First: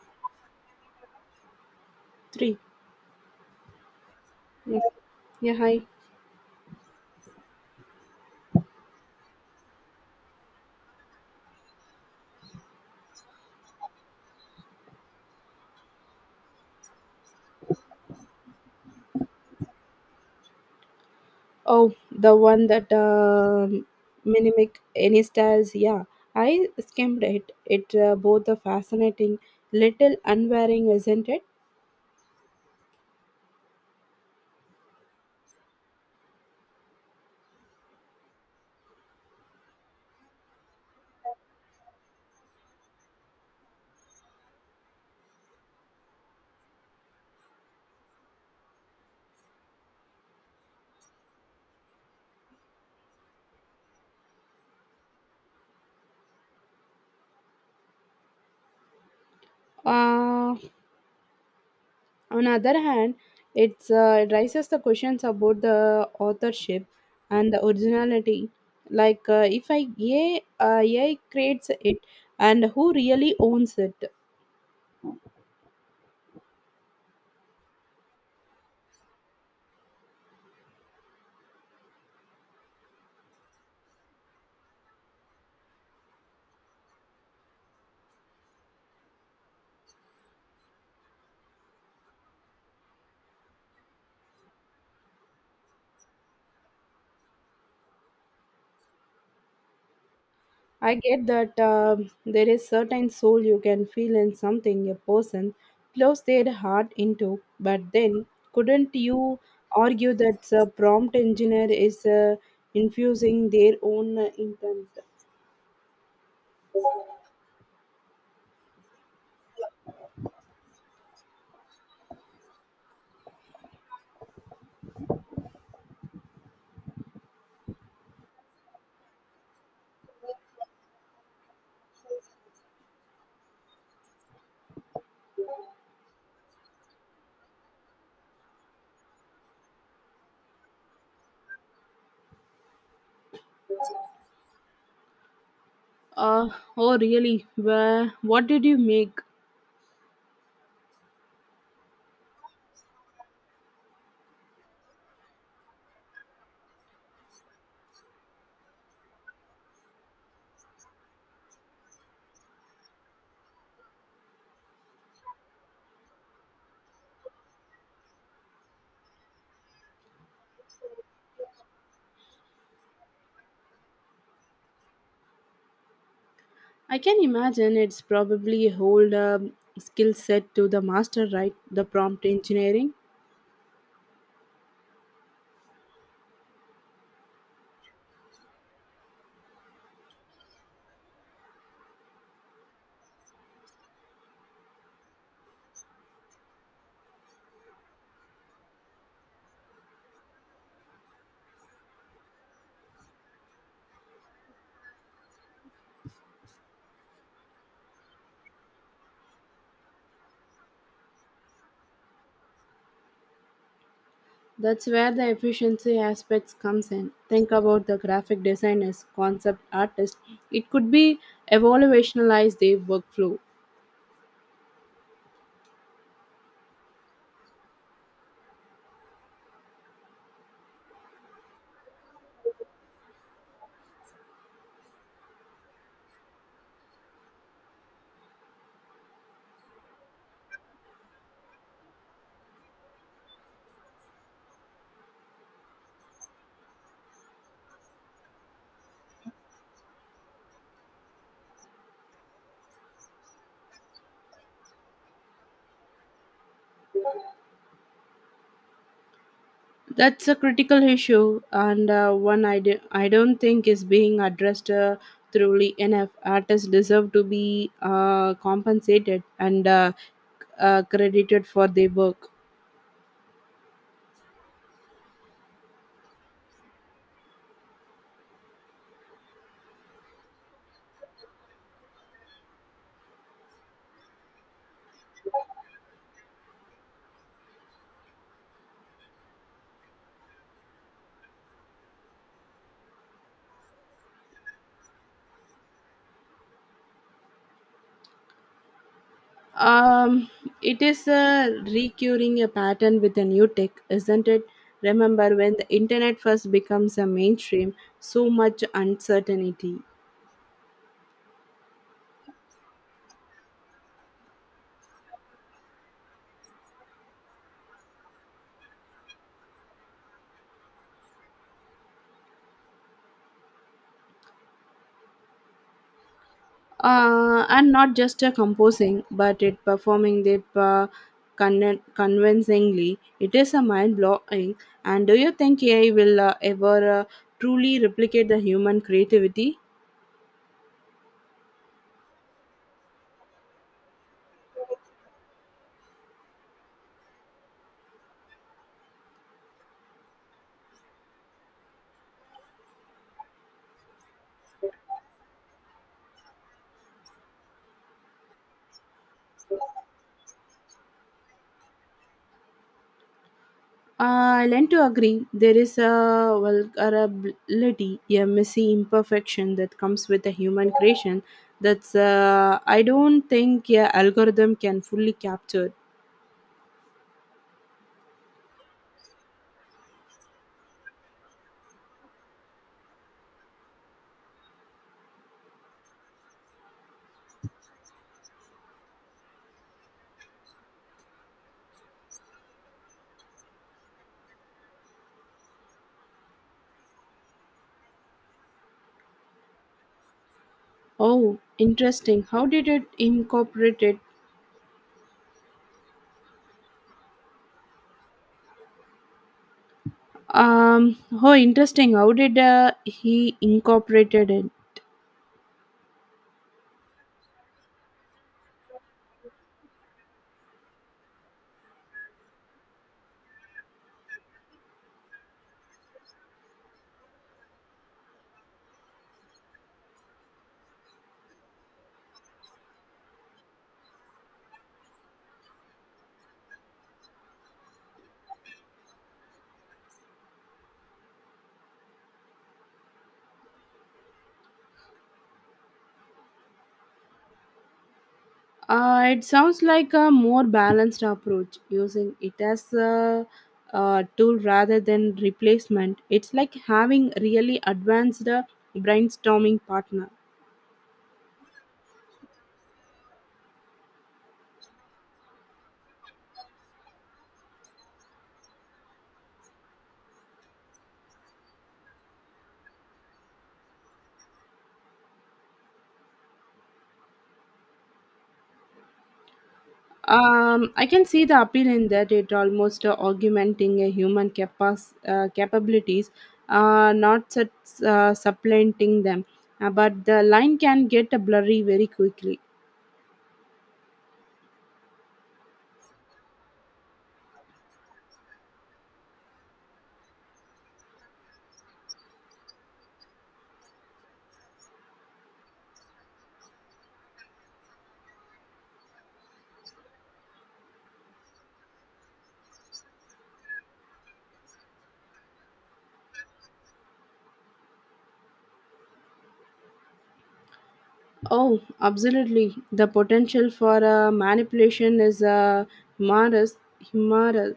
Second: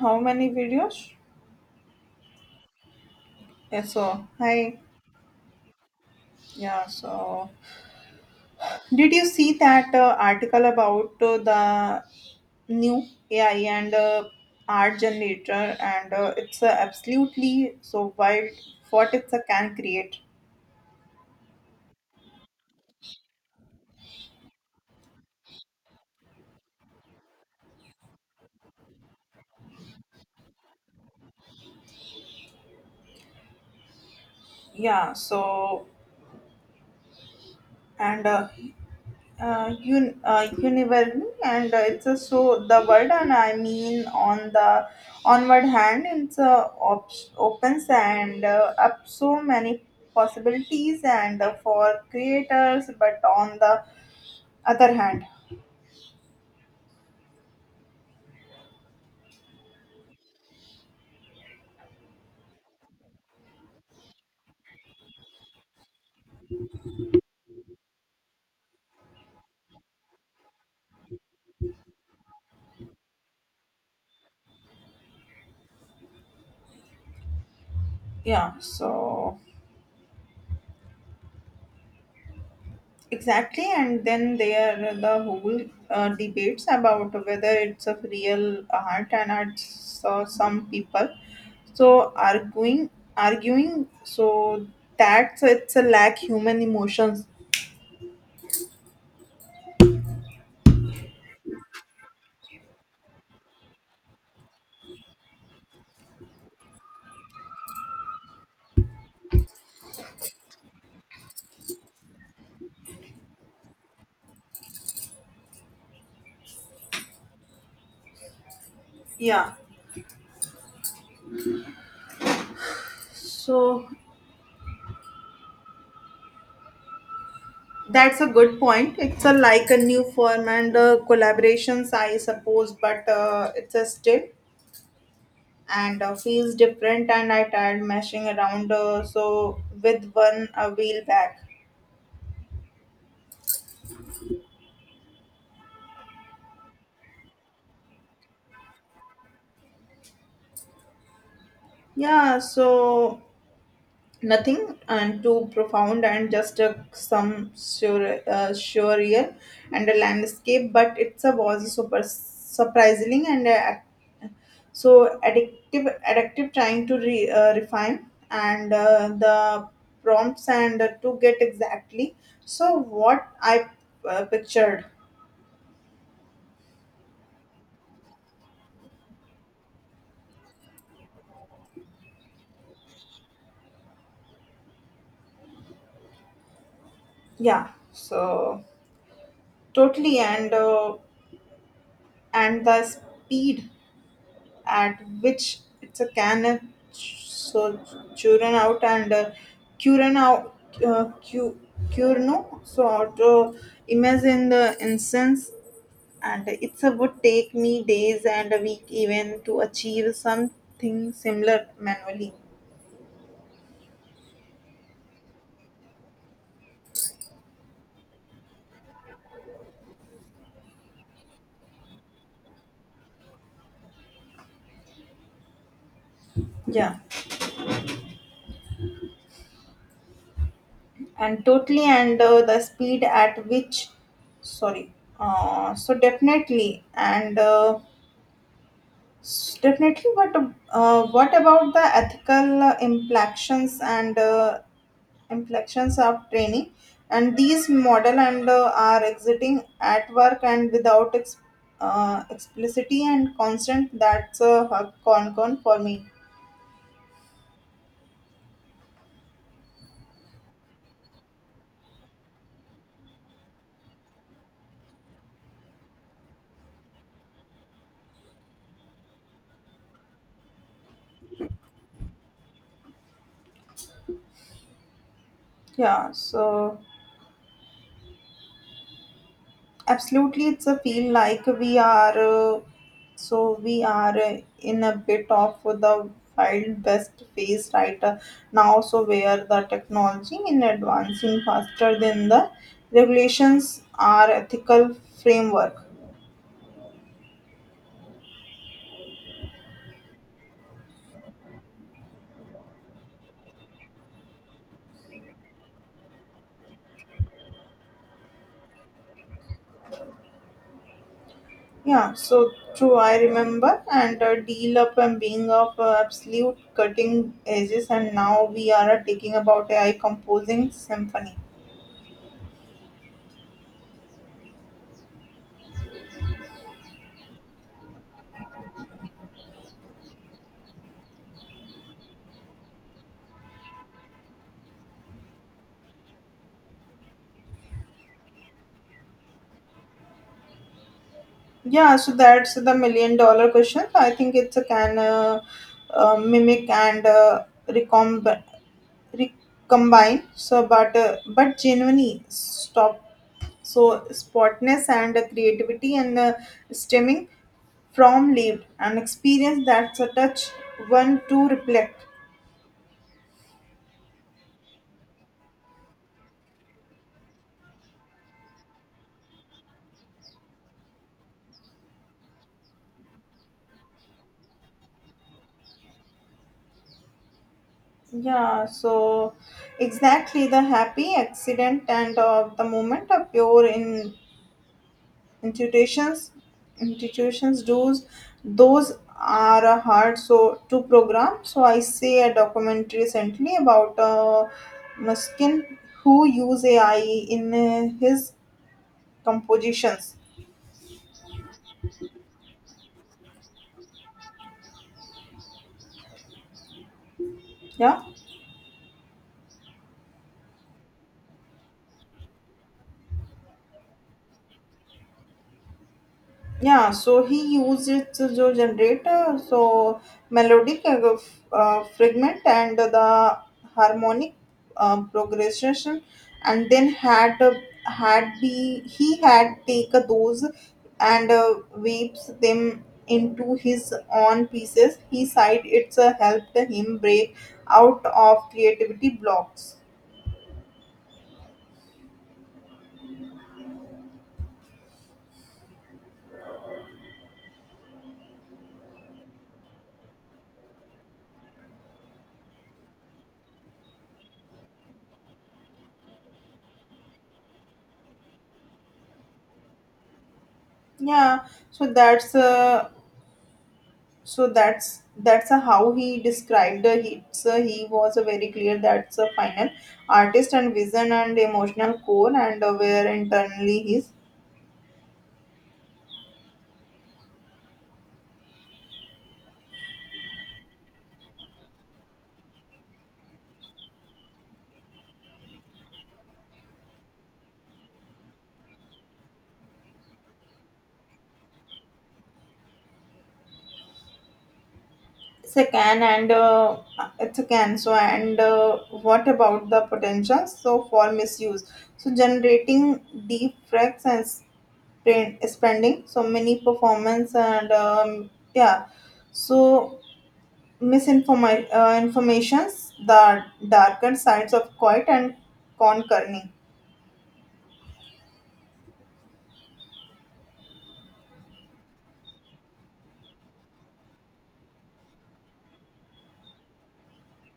How many videos? Three. Yeah, so hi. Yeah. Yeah. Hi. Yeah, so did you see that article about the new AI and art generator? And it's absolutely so wild what it's can create. Oh, the one that mimic any styles. Yeah, I skimmed it. It both are fascinating, little unwearing, isn't it? Yeah, so and universe and it's a so the word, and I mean on the onward hand it's opens and up so many possibilities and for creators, but on the other hand, Uh, on the other hand, it raises the questions about the authorship and the originality. Like, if I creates it, and who really owns it? yeah, so exactly, and then there are the whole debates about whether it's a real art, and I saw some people so arguing, so that's it's a lack human emotions. I get that there is certain soul you can feel in something a person close their heart into, but then couldn't you argue that the prompt engineer is infusing their own intent? Yeah, so that's a good point. It's a like a new form and collaborations, I suppose, but it's a still and feels different. And I tried mashing around, so with one wheel back. Uh, oh, really? Well, what did you make? Yeah, so nothing and too profound and just a some sure, surreal and a landscape, but it's a was super surprising and so addictive trying to refine and the prompts and to get exactly so what I pictured. I can imagine it's probably a whole skill set to the master, right? The prompt engineering. Yeah, so totally and the speed at which it's a can of so churn out and uh, churn out uh, cu- curno so auto imagine the instance, and it's a would take me days and a week even to achieve something similar manually. That's where the efficiency aspects comes in. Think about the graphic designers, concept artists. It could be evaluationalize their workflow. Yeah, and totally and the speed at which, sorry, so definitely definitely, but what about the ethical implications of training? And these model and are exiting at work and without explicitity and constant. That's a concern for me. That's a critical issue and one I don't think is being addressed thoroughly enough. Artists deserve to be compensated and credited for their work. Yeah. So absolutely, it's a feel like we are in a bit of the wild west phase right now. So where the technology is advancing faster than the regulations are ethical framework. Um, it is a recurring a pattern with a new tech, isn't it? Remember when the internet first becomes a mainstream, so much uncertainty. Yeah, so true. I remember and deal up and being of absolute cutting edges, and now we are taking about AI composing symphony. And not just a composing, but it performing it convincingly. It is a mind blowing. And do you think AI will ever truly replicate the human creativity? Yeah, so that's the million dollar question. I think it's a can mimic recombine. So, but genuinely stop. So, spotness and creativity and stemming from lived and experience that's a touch one to reflect. I learn to agree. There is a vulnerability, a messy imperfection that comes with a human creation. That's I don't think a algorithm can fully capture. Yeah, so exactly the happy accident and of the moment of pure in institutions institutions does those are hard so to program, so I see a documentary recently about Muskin who use AI in his compositions. Oh, interesting. How did it incorporate it? Yeah. Um. Oh, interesting. How did he incorporated it? Yeah, so he used it to jo generator, so melodic fragment and the harmonic progression, and then had had be he had take those and weaves them into his own pieces. He said it's helped him break out of creativity blocks. It sounds like a more balanced approach using it as a tool rather than replacement. It's like having really advanced brainstorming partner. Yeah, so that's So that's a how he described the hits. He was a very clear that's a final artist and vision and emotional core and where internally he's I can see the appeal in that it almost augmenting a human capabilities, not such, supplanting them. But the line can get blurry very quickly. it's a can and uh, it's a can. So and what about the potential? So for misuse. So generating deep tracks and spending so many performance and yeah. So informations, the darker sides of quiet and concerning. Oh, absolutely. The potential for manipulation is humorous, humorous,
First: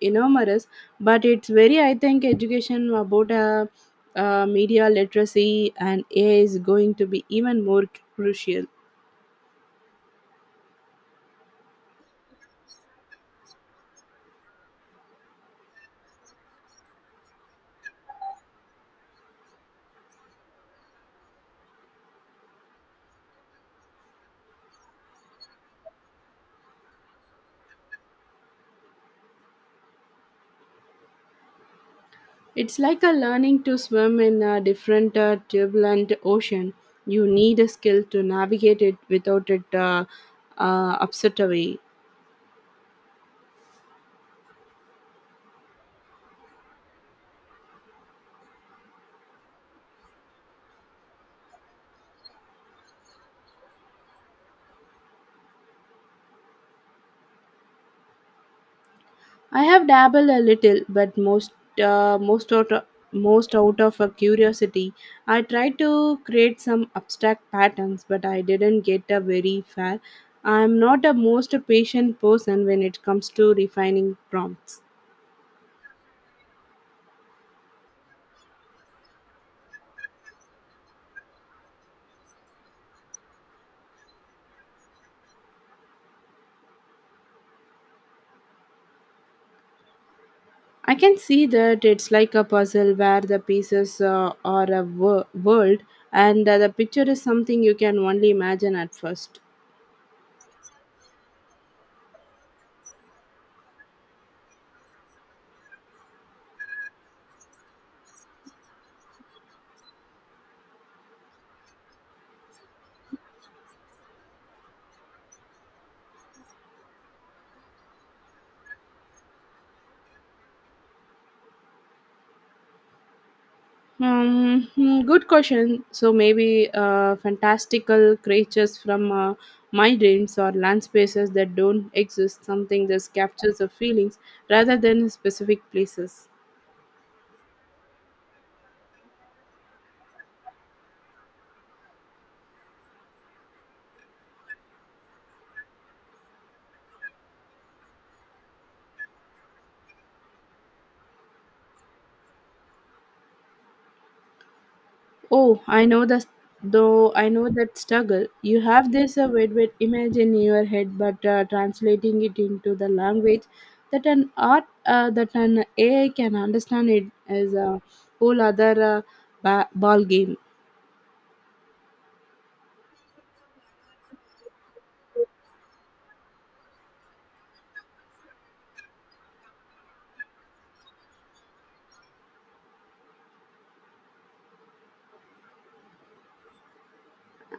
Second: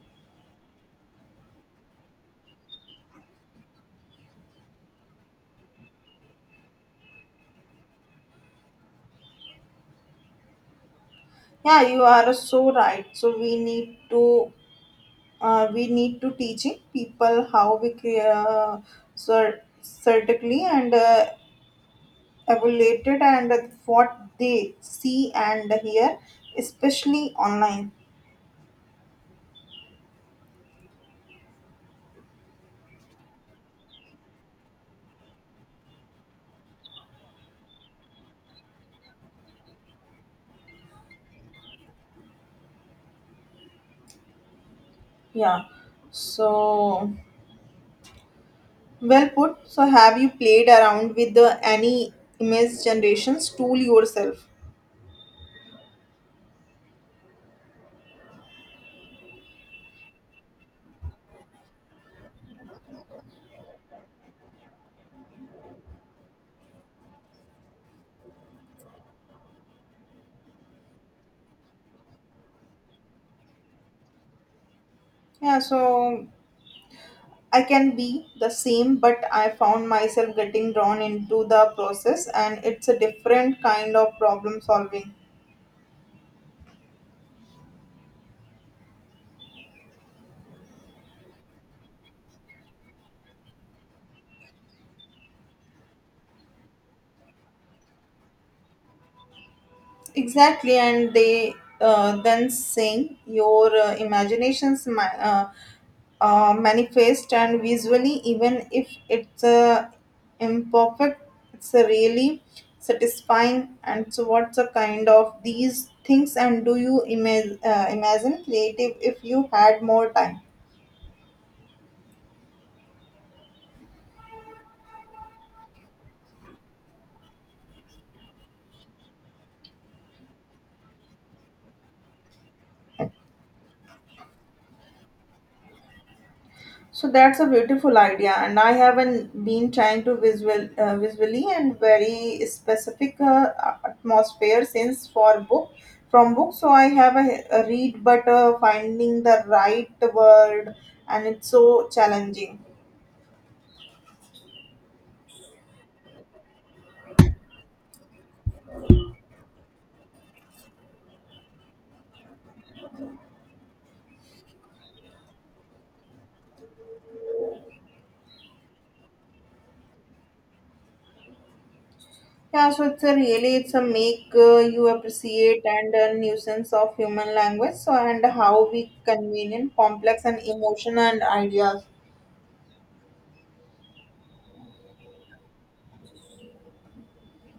enormous, but it's very, I think, education about media literacy and AI is going to be even more crucial. Yeah, you are so right. So we need to teaching people how we certainly and evaluate it and what they see and hear, especially online. It's like a learning to swim in a different turbulent ocean. You need a skill to navigate it without it upset away. Yeah. So well put. So have you played around with the any image generations tool yourself? I have dabbled a little, but uh, most out most out of a curiosity. I tried to create some abstract patterns, but I didn't get a very fair. I am not a most patient person when it comes to refining prompts. Yeah, so I can be the same, but I found myself getting drawn into the process, and it's a different kind of problem solving. I can see that it's like a puzzle where the pieces are a world, and the picture is something you can only imagine at first. Exactly, and they then saying your imaginations manifest and visually, even if it's imperfect, it's a really satisfying. And so, what's a kind of these things? And do you imagine creative if you had more time? Hmm, good question. So maybe fantastical creatures from my dreams or land spaces that don't exist, something that captures the feelings rather than specific places. So that's a beautiful idea, and I haven't been trying to visually and very specific atmosphere since for book from book. So I have a read, but finding the right word, and it's so challenging. Oh, I know that though I know that struggle. You have this vivid image in your head, but translating it into the language that an art that an AI can understand it is a whole other ball game. Yeah, so it's a really it's a make you appreciate and a nuisance of human language. So and how we convenient, complex, and emotion and ideas.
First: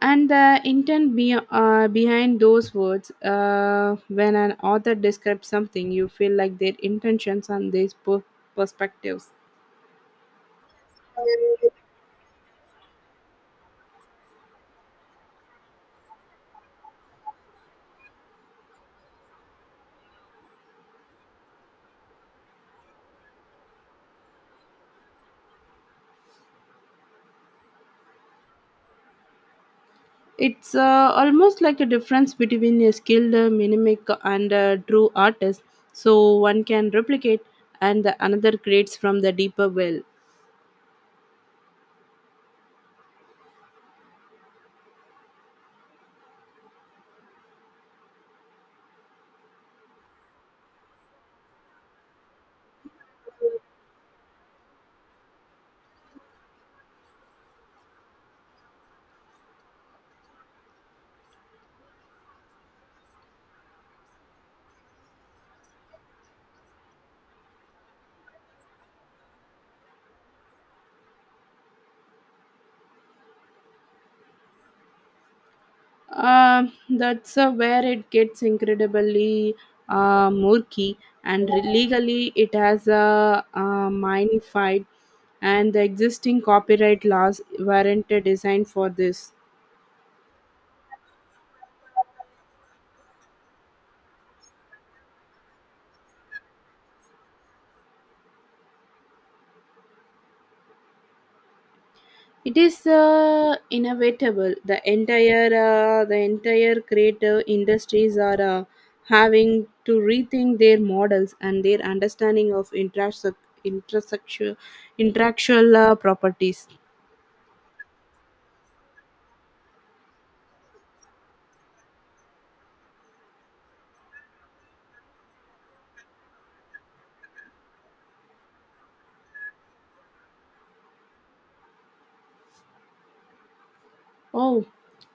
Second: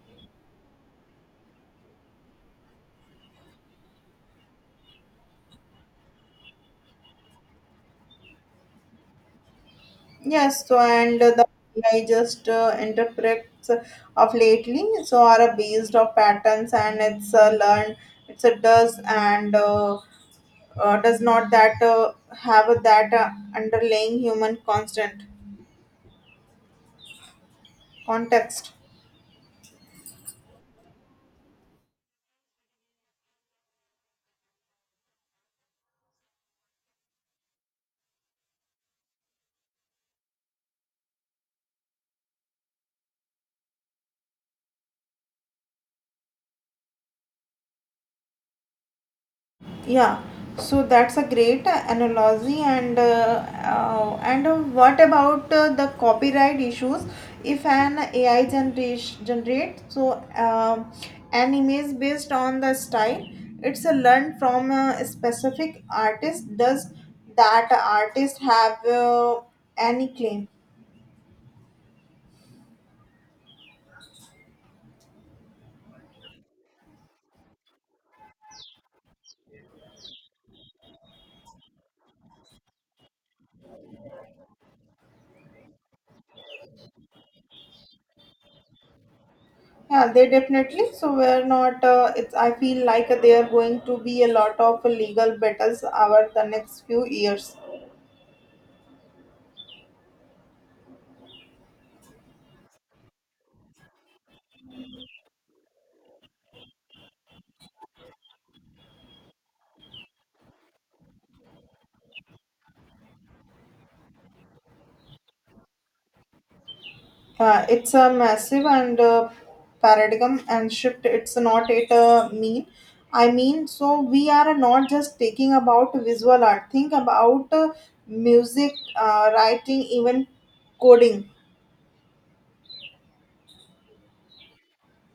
And the behind those words, when an author describes something, you feel like their intentions and their perspectives. Yes, so and the AI just interprets of lately, so are a based of patterns and it's learned, it's a does and does not that have that underlying human constant context. It's almost like a difference between a skilled mimic and a true artist. So one can replicate, and the another creates from the deeper well. Yeah, so that's a great analogy and what about the copyright issues? If an AI generation generate so uh, an image based on the style, it's a learned from a specific artist. Does that artist have any claim? That's where it gets incredibly murky, and legally it has a, minified, and the existing copyright laws weren't designed for this. Yeah, they definitely. So we're not. It's. I feel like they are going to be a lot of legal battles over the next few years. It is inevitable. The entire creative industries are having to rethink their models and their understanding of intersex- intersexual intellectual properties. It's a massive and paradigm and shift. It's not it mean. I mean, so we are not just taking about visual art. Think about music, writing, even coding. Oh,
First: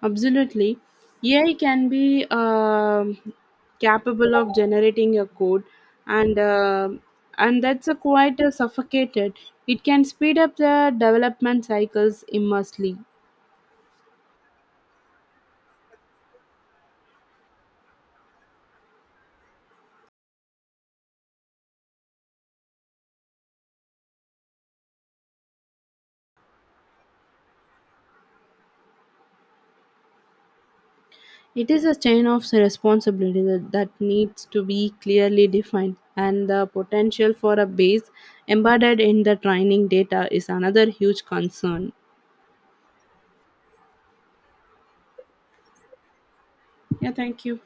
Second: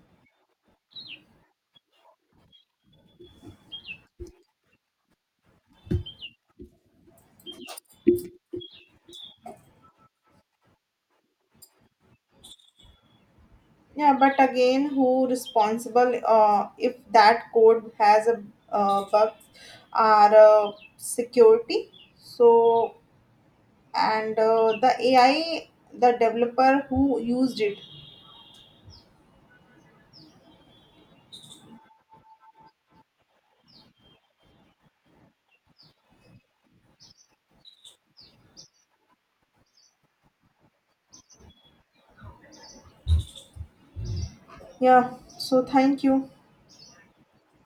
absolutely. AI can be capable of generating a code, and and that's a quite suffocated. It can speed up the development cycles immensely. Yeah, but again, who responsible if that code has a bug or security? So and the AI, the developer who used it. It is a chain of responsibility that needs to be clearly defined, and the potential for a base embedded in the training data is another huge concern. Yeah. So thank you. Yeah, thank you.